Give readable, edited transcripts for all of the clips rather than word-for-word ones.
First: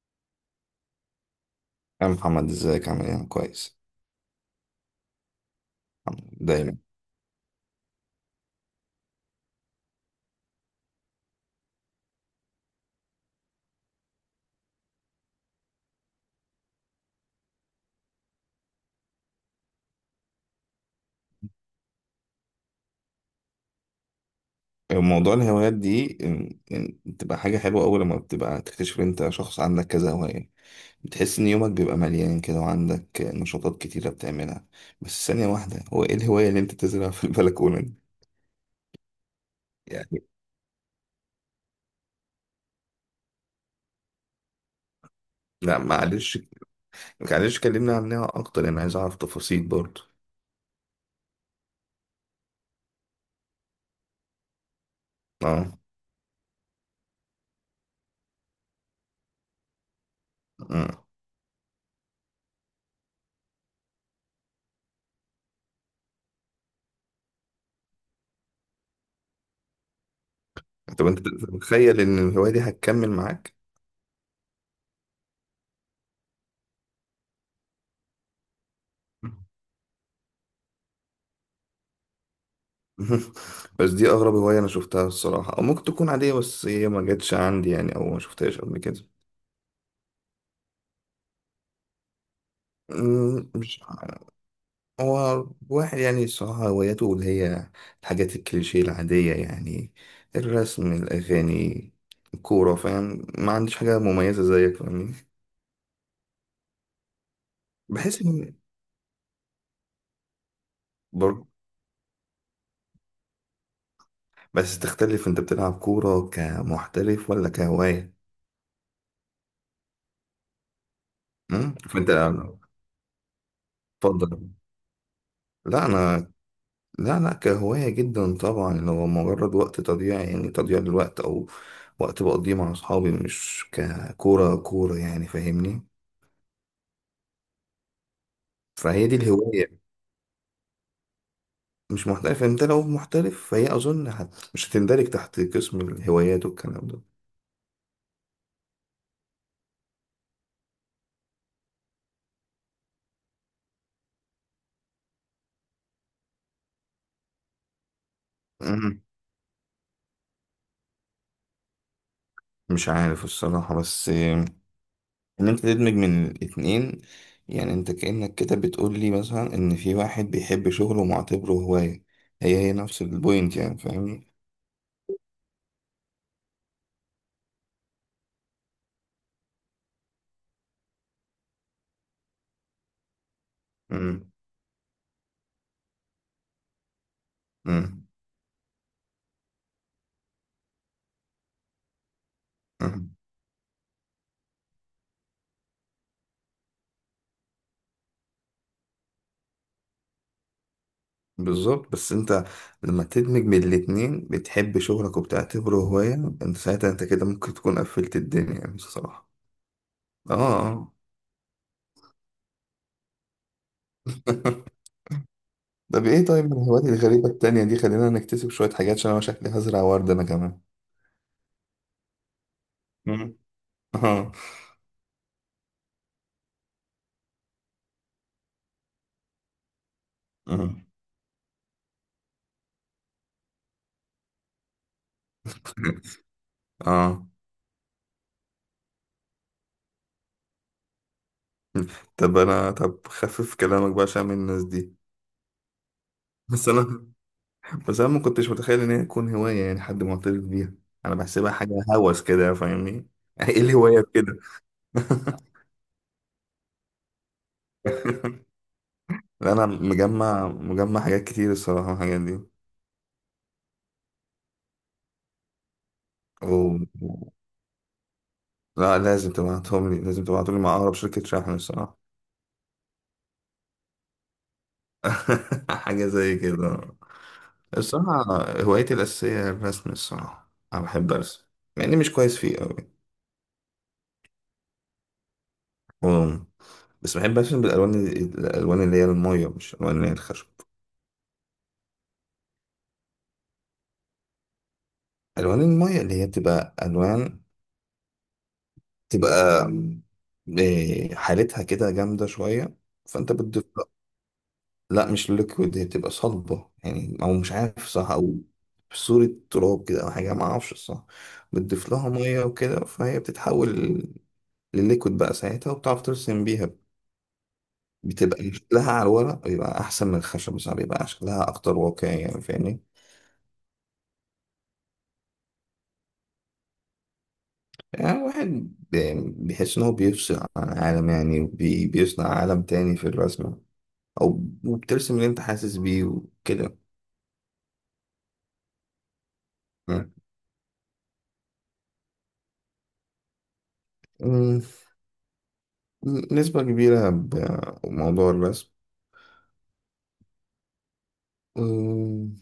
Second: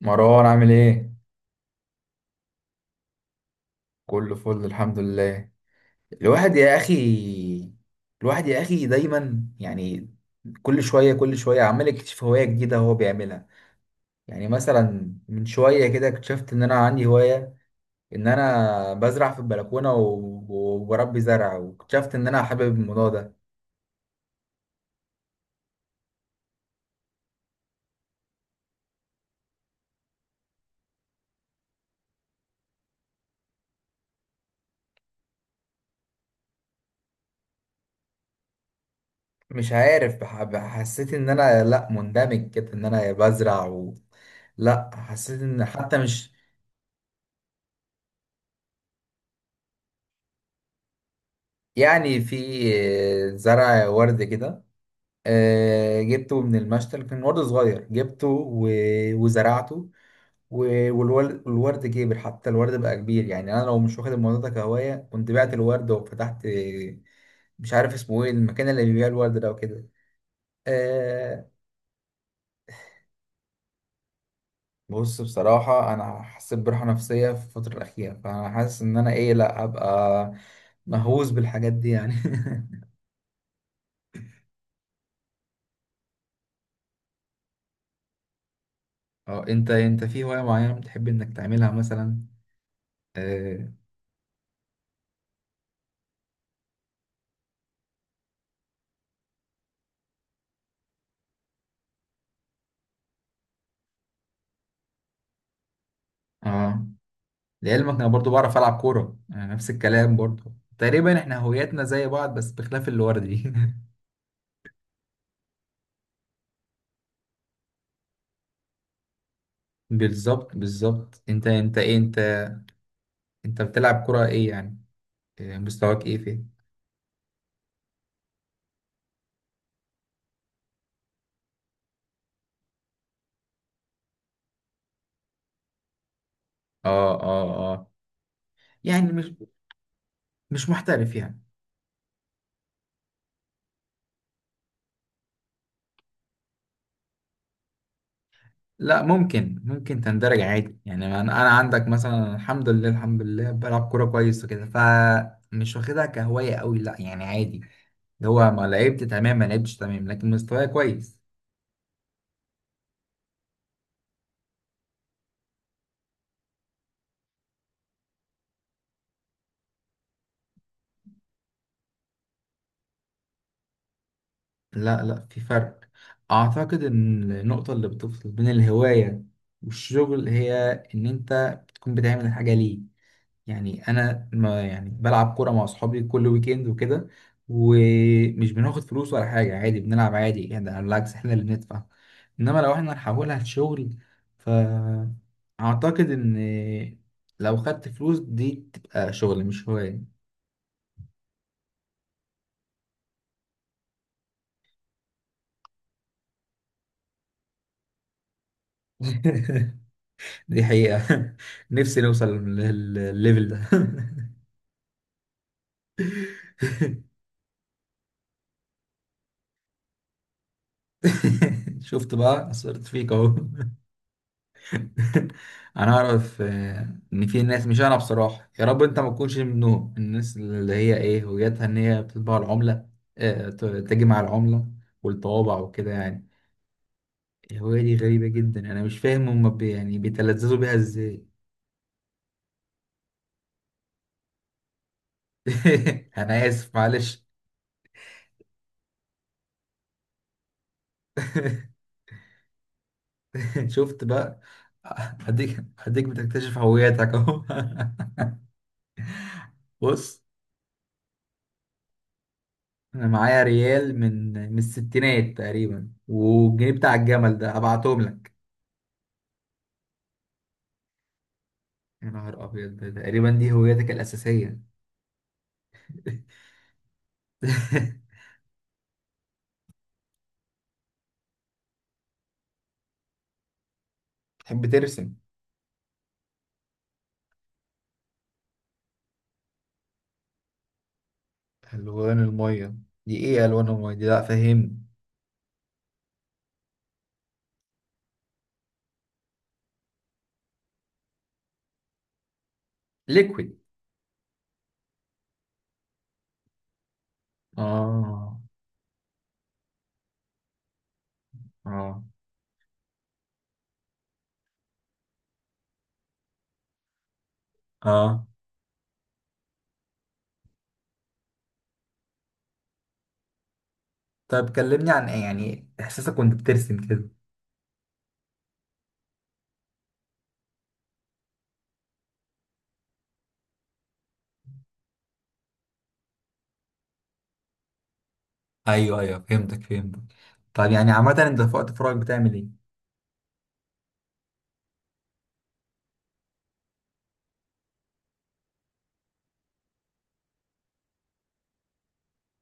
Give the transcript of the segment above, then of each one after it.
مروان عامل ايه؟ يا محمد ازيك عامل ايه؟ أنا كويس كله فل الحمد لله. الحمد لله. الواحد دايما يا اخي الواحد يا اخي دايما يعني. كل شوية عمال يكتشف هواية جديدة هو بيعملها. يعني مثلا من شوية كده اكتشفت ان انا عندي هواية، ان انا بزرع في البلكونة وبربي زرع، واكتشفت ان انا حابب الموضوع ده. موضوع الهوايات دي إن بتبقى حاجة حلوة أول لما بتبقى تكتشف إن أنت شخص عندك كذا هواية. بتحس إن يومك بيبقى مليان كده وعندك نشاطات كتيرة بتعملها. بس ثانية واحدة، هو إيه الهواية اللي أنت تزرع في البلكونة دي؟ مش عارف يعني حسيت ان انا، لا، مندمج كده ان انا بزرع لا، حسيت ان لا حتى مش معلش، معلش كلمنا عنها أكتر، أنا عايز أعرف تفاصيل برضه. يعني، في زرع ورد كده. أه، آه، جبته من المشتل، كان ورد صغير وزرعته. أه، والورد كبر، حتى الورد بقى كبير. يعني انا لو مش واخد الموضوع ده كهوايه كنت بعت الورد وفتحت، مش عارف اسمه ايه، المكان اللي بيبيع الورد ده وكده. طب أنت آه. تتخيل إن الهواية دي هتكمل معاك؟ بص، بصراحه انا حسيت براحه نفسيه في الفتره الاخيره، فانا حاسس ان انا ايه، لا ابقى مهووس بالحاجات دي يعني. بس دي اغرب هواية انا شفتها الصراحة، او ممكن تكون عادية بس هي ما جاتش عندي يعني، او ما شفتهاش قبل كده. اه، انت في هوايه معينه بتحب انك تعملها مثلا؟ اه. مش ع- هو واحد يعني الصراحة هواياته اللي هي الحاجات الكليشيه العادية يعني: الرسم، الأغاني، الكورة. فاهم، ما عنديش حاجة مميزة زيك، فاهمني؟ آه. لعلمك انا بحس برضو إن بعرف العب كوره، يعني نفس الكلام برضو تقريبا، احنا برضه هوياتنا زي بعض بس بخلاف الورد دي. بس تختلف، أنت بتلعب كورة كمحترف ولا كهواية؟ بالظبط، بالظبط. انت انت ايه فأنت انت انت بتلعب كوره ايه اتفضل. يعني؟ إيه لا مستواك، ايه أنا، فين؟ لا لا كهواية جدا طبعا، اللي هو مجرد وقت تضييع يعني، تضييع للوقت، أو وقت بقضيه مع أصحابي، مش ككورة كورة يعني، فاهمني؟ اه. فهي يعني دي مش، الهواية. مش محترف يعني؟ مش محترف. أنت لو محترف فهي أظن مش هتندرج تحت قسم الهوايات والكلام ده. لا، ممكن، ممكن تندرج عادي يعني. انا عندك مثلا، الحمد لله، الحمد لله، بلعب كوره كويس وكده، فمش واخدها كهوايه قوي، لا يعني عادي. اللي هو ما مم. لعبت تمام ما لعبتش تمام، لكن مستواي كويس. مش عارف الصراحة، بس إن أنت تدمج من الاتنين، يعني أنت كأنك كده بتقول لي مثلا إن في واحد بيحب شغله ومعتبره هواية، هي هي نفس البوينت يعني، فاهمني؟ لا لا، في فرق. اعتقد ان النقطة اللي بتفصل بين الهواية والشغل هي ان انت بتكون بتعمل الحاجة ليه. يعني انا، مم. ما يعني بلعب كورة مع اصحابي كل ويكند وكده، مم. ومش بناخد فلوس ولا حاجة، عادي بنلعب عادي يعني. ده بالعكس، احنا اللي بندفع. انما لو احنا مم. نحولها لشغل، فاعتقد ان لو خدت فلوس دي تبقى شغل مش هواية. بالظبط، بس انت لما تدمج بين الاتنين، بتحب شغلك وبتعتبره هواية، انت ساعتها انت كده ممكن تكون قفلت الدنيا يعني بصراحة. اه، دي آه. حقيقة. نفسي نوصل للليفل ده. طب ايه، طيب من الهوايات الغريبة التانية دي، خلينا نكتسب شوية حاجات عشان انا شكلي هزرع ورد انا كمان. شفت بقى، اثرت فيك اهو. مم. اه، انا اعرف، ان في ناس، مش انا بصراحه، يا رب انت ما تكونش منهم، الناس اللي اه. هي ايه، وجهتها ان هي بتطبع العمله، تجمع العمله والطوابع وكده يعني. اه، الهوايه دي غريبه جدا، انا مش فاهم هم يعني بيتلذذوا بيها ازاي. طب انا، طب خفف كلامك بقى عشان من الناس دي. انا بس اسف، انا، معلش. بس انا ما كنتش متخيل ان هي تكون هواية يعني، حد معترف بيها. انا بحسبها حاجة هوس كده، فاهمني؟ ايه الهواية شفت بكده. بقى، هديك بتكتشف هويتك اهو. لا انا بص، مجمع حاجات كتير الصراحه الحاجات دي. انا معايا ريال من الستينات تقريبا، و... والجنيه بتاع و- الجمل ده هبعتهم لك. لا لازم تبعتهم لي، لازم تبعتهم لي مع اقرب شركه شحن الصراحه. يا نهار ابيض، ده تقريبا دي هويتك الاساسيه. حاجه زي كده. الصراحه هوايتي الاساسيه هي الرسم. الصراحه انا بحب ارسم، مع اني مش كويس فيه قوي. تحب ترسم. و... بس بحب ارسم بالالوان، الالوان اللي هي الميه، مش الالوان اللي هي الخشب. الوان الميه، دي ايه الوان الميه دي؟ لا فهمني. الوان الميه اللي هي بتبقى الوان، تبقى حالتها كده جامده شويه، فانت ليكويد. بتضيف. لا مش ليكويد، هي بتبقى صلبة يعني، او مش عارف صح، او اه في صورة تراب كده او حاجة، ما اعرفش الصح. بتضيف اه لها مية وكده فهي بتتحول لليكويد بقى ساعتها، وبتعرف ترسم بيها. اه. بتبقى شكلها على الورق بيبقى احسن من الخشب، صح بيبقى شكلها اكتر واقعي يعني، فاهمني؟ طب كلمني عن ايه يعني، احساسك وانت بترسم كده. يعني الواحد بيحس ان هو بيفصل عن العالم يعني، وبي- بيصنع عالم تاني في الرسمة، او وبترسم اللي انت حاسس بيه وكده. ايوه ايوه، فهمتك فهمتك. مم. طب يعني عامه انت في وقت فراغك بتعمل ايه؟ مم. نسبة كبيرة بموضوع الرسم، أم،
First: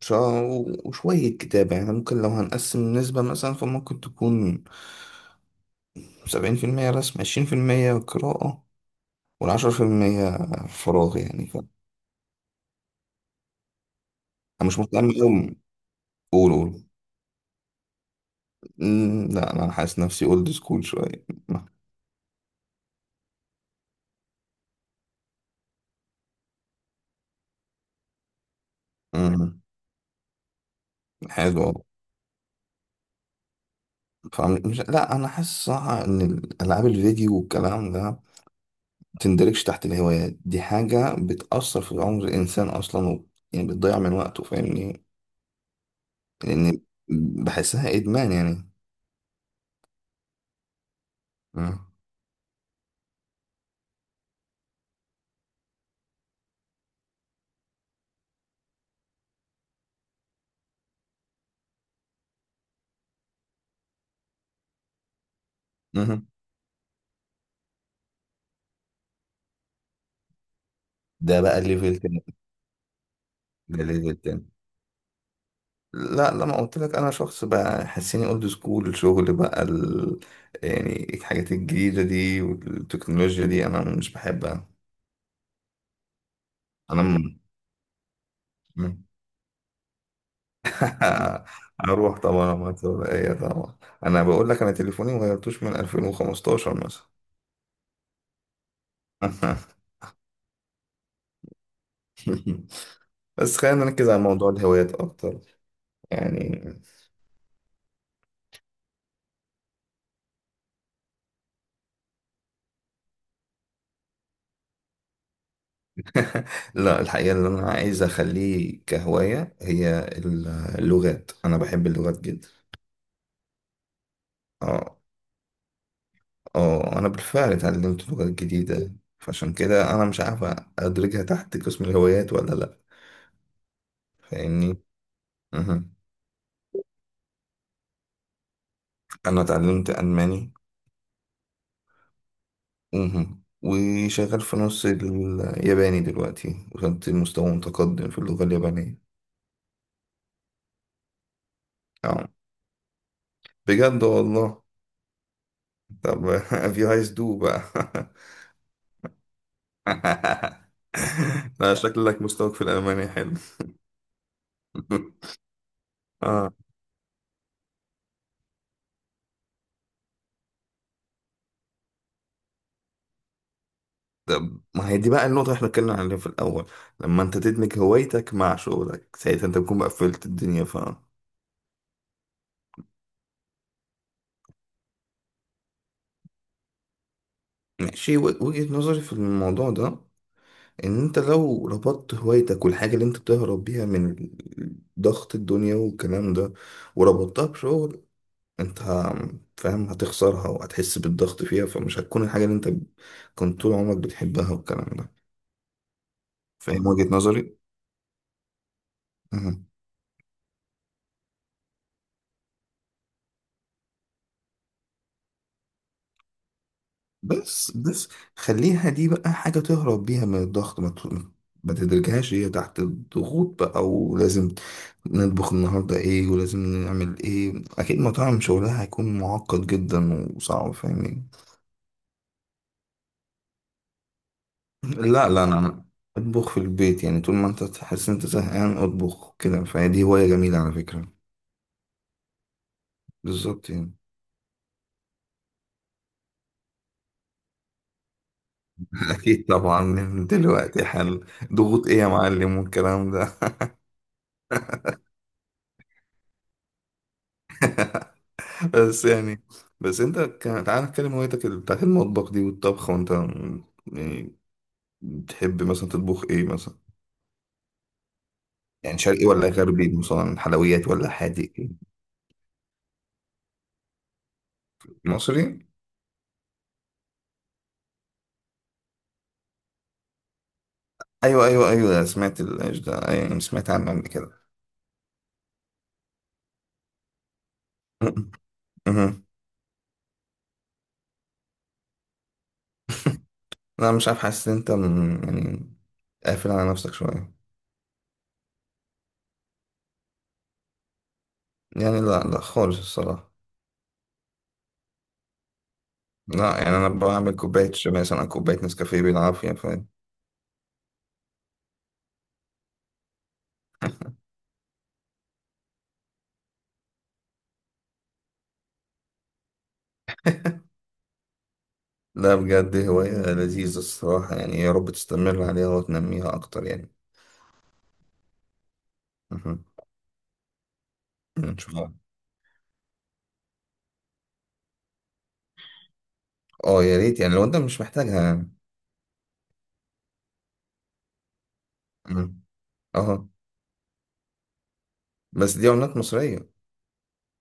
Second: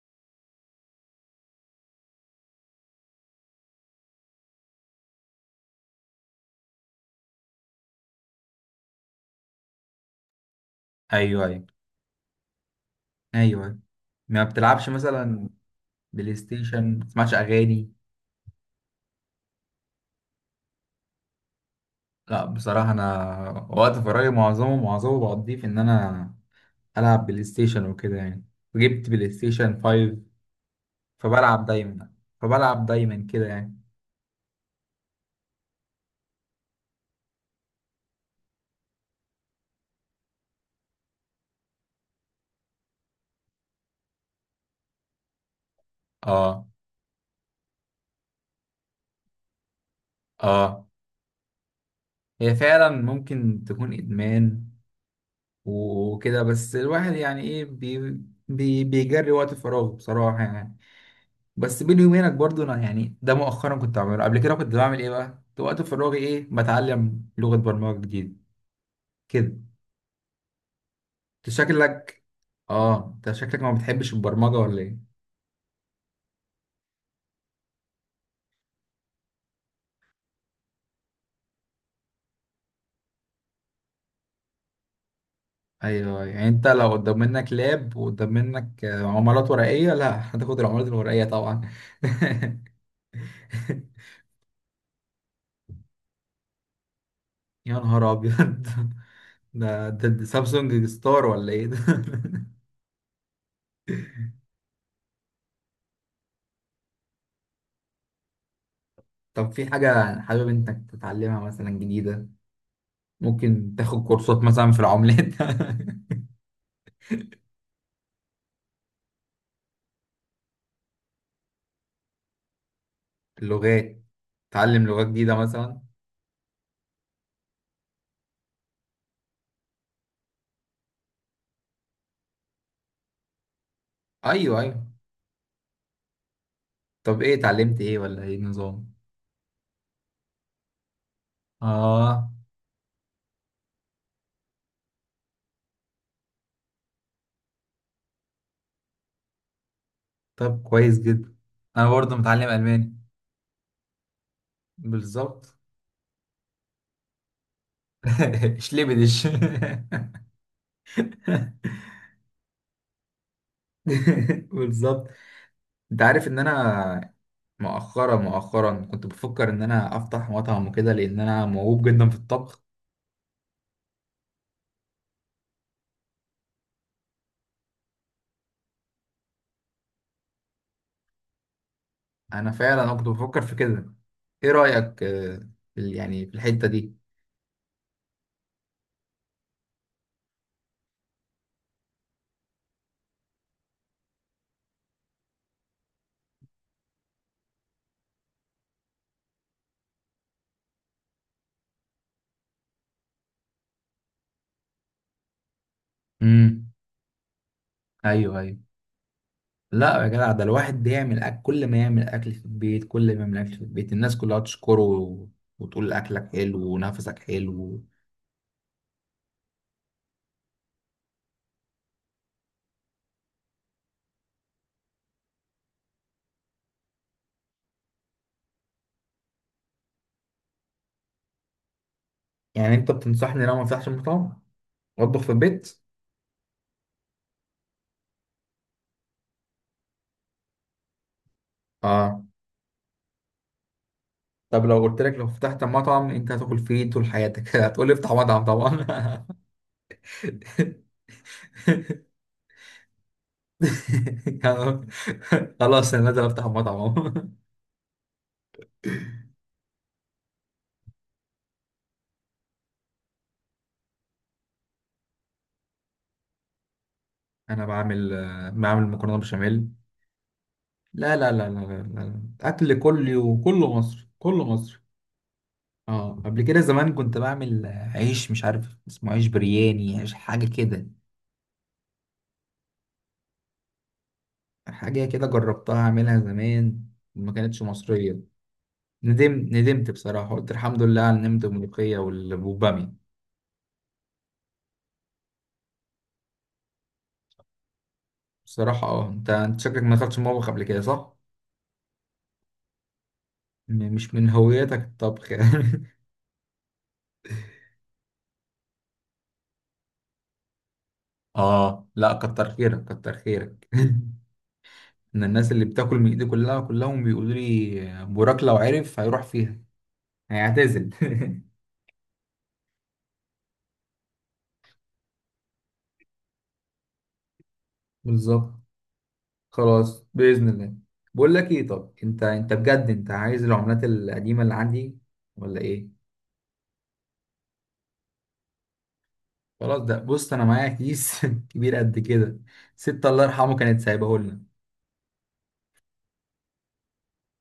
شا- وشوية كتابة يعني. ممكن لو هنقسم النسبة مثلا فممكن تكون سبعين في المية رسم، عشرين في المية قراءة، والعشرة في المية فراغ ايوه يعني ايوه ايوه. ما أنا مش بتلعبش مهتم أوي، مثلا قول. بلاي قول. ستيشن؟ ما بتسمعش اغاني؟ لا أنا حاسس نفسي أولد سكول شوية. لا بصراحة، أنا وقت فراغي معظمه بقضيه في إن أنا ألعب بلاي ستيشن وكده يعني. جبت بلاي أم، ستيشن 5 حلو فبلعب أوي. دايما، فبلعب دايما كده يعني. مش، لا أنا حاسس صح إن ألعاب الفيديو والكلام ده متندرجش تحت الهوايات دي، حاجة بتأثر في عمر الإنسان أصلا يعني بتضيع من وقته، فاهمني؟ آه. لان بحسها ادمان يعني. آه. مم. هي فعلا ممكن تكون إدمان وكده، بس الواحد يعني إيه، بي بيجري وقت فراغه بصراحة يعني. بس بيني وبينك برضو، أنا يعني ده مؤخرا كنت بعمله، قبل كده كنت بعمل إيه بقى؟ كنت وقت فراغي مم. إيه، بتعلم لغة برمجة جديدة كده. ده انت بقى ليفل شكلك، تاني. اه انت شكلك ما ده بتحبش ليفل تاني. البرمجة ولا ايه؟ لا لما قلت لك انا شخص بقى حسيني اولد سكول، الشغل بقى يعني الحاجات الجديده دي والتكنولوجيا دي انا مش بحبها. ايوه ايوه. يعني انت لو انا قدام م... منك لاب وقدام منك، مم. عملات ورقية، لا هتاخد العملات الورقية طبعا. اروح طبعا، ما ايه طبعا. انا بقول لك انا تليفوني ما غيرتوش من 2015 مثلا. يا نهار ابيض، ده سامسونج ستار ولا ايه ده؟ بس خلينا نركز على موضوع الهوايات اكتر يعني. طب في حاجة حابب انك تتعلمها مثلا جديدة؟ ممكن تاخد كورسات مثلا في العملات. لا الحقيقة اللي أنا عايز أخليه كهواية هي اللغات، أنا بحب اللغات جدا. اللغات، تعلم اه، لغات جديدة مثلا. اه أنا بالفعل اتعلمت لغات جديدة، فعشان كده أنا مش عارف أدرجها تحت قسم الهوايات ولا لأ، ايوه فاهمني؟ ايوه. مهم. طب ايه، اتعلمت ايه، ولا ايه النظام؟ أنا اتعلمت ألماني. اه. مهم. وشغال في نص الياباني دلوقتي، وصلت لمستوى متقدم في اللغة اليابانية. طب كويس جدا. انا برضه اه متعلم الماني. بجد والله. بالظبط. طب if you guys do بقى. شلبدش. لا شكلك مستواك في الألماني حلو. بالظبط. انت عارف ان اه، انا، مؤخرا كنت بفكر ان انا افتح مطعم وكده، لان انا موهوب جدا في الطبخ. ما هي دي بقى النقطة اللي احنا اتكلمنا عليها في الأول، لما انت تدمج هوايتك مع شغلك ساعتها انت بتكون بقى قفلت الدنيا ف انا فعلا انا كنت بفكر في كده. ايه رأيك، في يعني في الحتة دي؟ ماشي. وجهة نظري في الموضوع ده ان انت لو ربطت هوايتك والحاجة اللي انت بتهرب بيها من ضغط الدنيا والكلام ده، وربطتها بشغل، انت ه- فاهم، هتخسرها وهتحس بالضغط فيها، فمش هتكون الحاجة اللي انت كنت طول عمرك بتحبها والكلام ده. امم. فاهم وجهة نظري؟ ايوه ايوه. مهم. لا يا جدع، ده الواحد بيعمل أكل، كل ما يعمل اكل في البيت، كل ما يعمل اكل في البيت الناس كلها تشكره، وتقول اكلك حلو ونفسك بس حلو. بس خليها دي بقى حاجة تهرب بيها من الضغط، ما تدركهاش هي تحت الضغوط بقى، ولازم نطبخ النهاردة ايه، ولازم نعمل ايه. اكيد مطاعم شغلها هيكون معقد جدا وصعب، فاهمين؟ يعني انت بتنصحني لو ما افتحش مطعم واطبخ لا في لا البيت؟ انا اطبخ في البيت يعني، طول ما انت تحس انت زهقان اطبخ كده، فهي دي هواية جميلة على فكرة. اه. بالظبط يعني. طب لو قلت لك، لو فتحت مطعم انت هتاكل فيه إيه طول حياتك؟ هتقول لي افتح مطعم طبعا. اكيد طبعا، من دلوقتي حل، ضغوط ايه يا معلم والكلام ده. خلاص انا نازل افتح مطعم اهو. بس يعني، تعال نتكلم هوايتك بتاعت المطبخ دي والطبخ، يعني بتحب مثلا تطبخ ايه مثلا؟ انا بعمل، بعمل يعني مكرونه شرقي ولا بشاميل. غربي مثلا، حلويات ولا لا لا لا حادق؟ لا لا لا. اكل كل يوم كله مصري، كله مصري. مصري. اه، قبل كده زمان كنت بعمل، عيش مش عارف اسمه، عيش برياني، عيش حاجه كده. ايوه ايوه ايوه سمعت الايش ده، ايوه سمعت عنه قبل كده. حاجه كده جربتها اعملها زمان، ما كانتش مصريه. م- مهم. ندمت بصراحة، قلت الحمد لله على النمت والملوخية والبامية. لا مش عارف، حاسس ان انت يعني قافل على نفسك شويه. بصراحة اه، انت شكلك ما دخلتش المطبخ قبل كده صح؟ يعني لا لا خالص الصراحه. مش من هويتك الطبخ يعني. لا يعني انا بعمل كوبايه شاي مثلا، كوبايه نسكافيه بالعافيه. اه لا، كتر خيرك، كتر خيرك. ان الناس اللي بتاكل من ايدي كلها، كلهم بيقولوا لي بوراك لو عرف هيروح فيها، هيعتزل. لا بجد هواية لذيذة الصراحة يعني، يا رب تستمر عليها وتنميها أكتر يعني. بالظبط. مهم. خلاص بإذن الله. بقول لك إن ايه، شاء طب الله. انت، انت بجد انت عايز العملات القديمة اللي عندي ولا ايه؟ أه يا ريت يعني، لو أنت مش محتاجها يعني. خلاص، ده بص انا معايا كيس كبير قد كده، مم. ست الله أه يرحمه كانت سايباه لنا. بس دي عملات مصرية؟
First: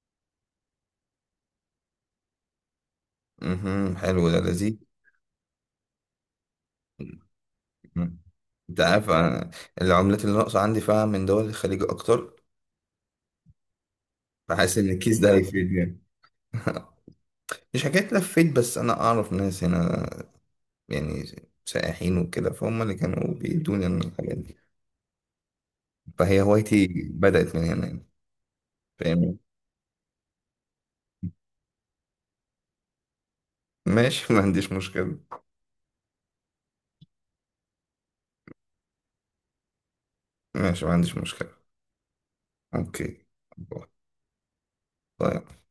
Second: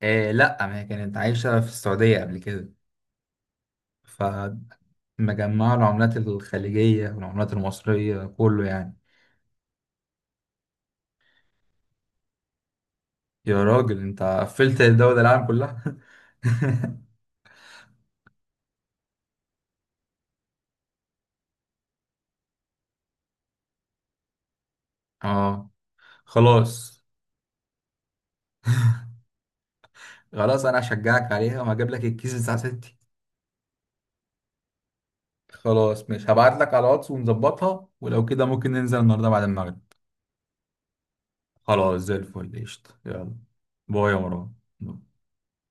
آه لا، ما هي كانت عايشه في السعوديه قبل كده، مهم. حلو ده لذيذ. فمجمعه العملات الخليجيه والعملات مم. المصريه كله أنت يعني. عارف أنا العملات اللي ناقصة عندي فعلا من دول الخليج أكتر، يا راجل انت فحاسس قفلت إن الدول الكيس ده العالم هيفيد كلها. يعني. مش حكاية لفيت، بس أنا أعرف ناس هنا يعني سائحين وكده، فهم اللي كانوا بيدوني عن الحاجات دي، اه. فهي هوايتي خلاص، بدأت من هنا يعني، فاهم؟ خلاص انا هشجعك عليها وهجيب لك الكيس بتاع ستي. ماشي ما عنديش مشكلة. خلاص مش هبعت لك على واتس ونظبطها، ولو كده ممكن ننزل النهارده بعد المغرب. ماشي ما عنديش مشكلة. خلاص، زي الفل، قشطة، اوكي. يلا. باي يا مروان. طيب.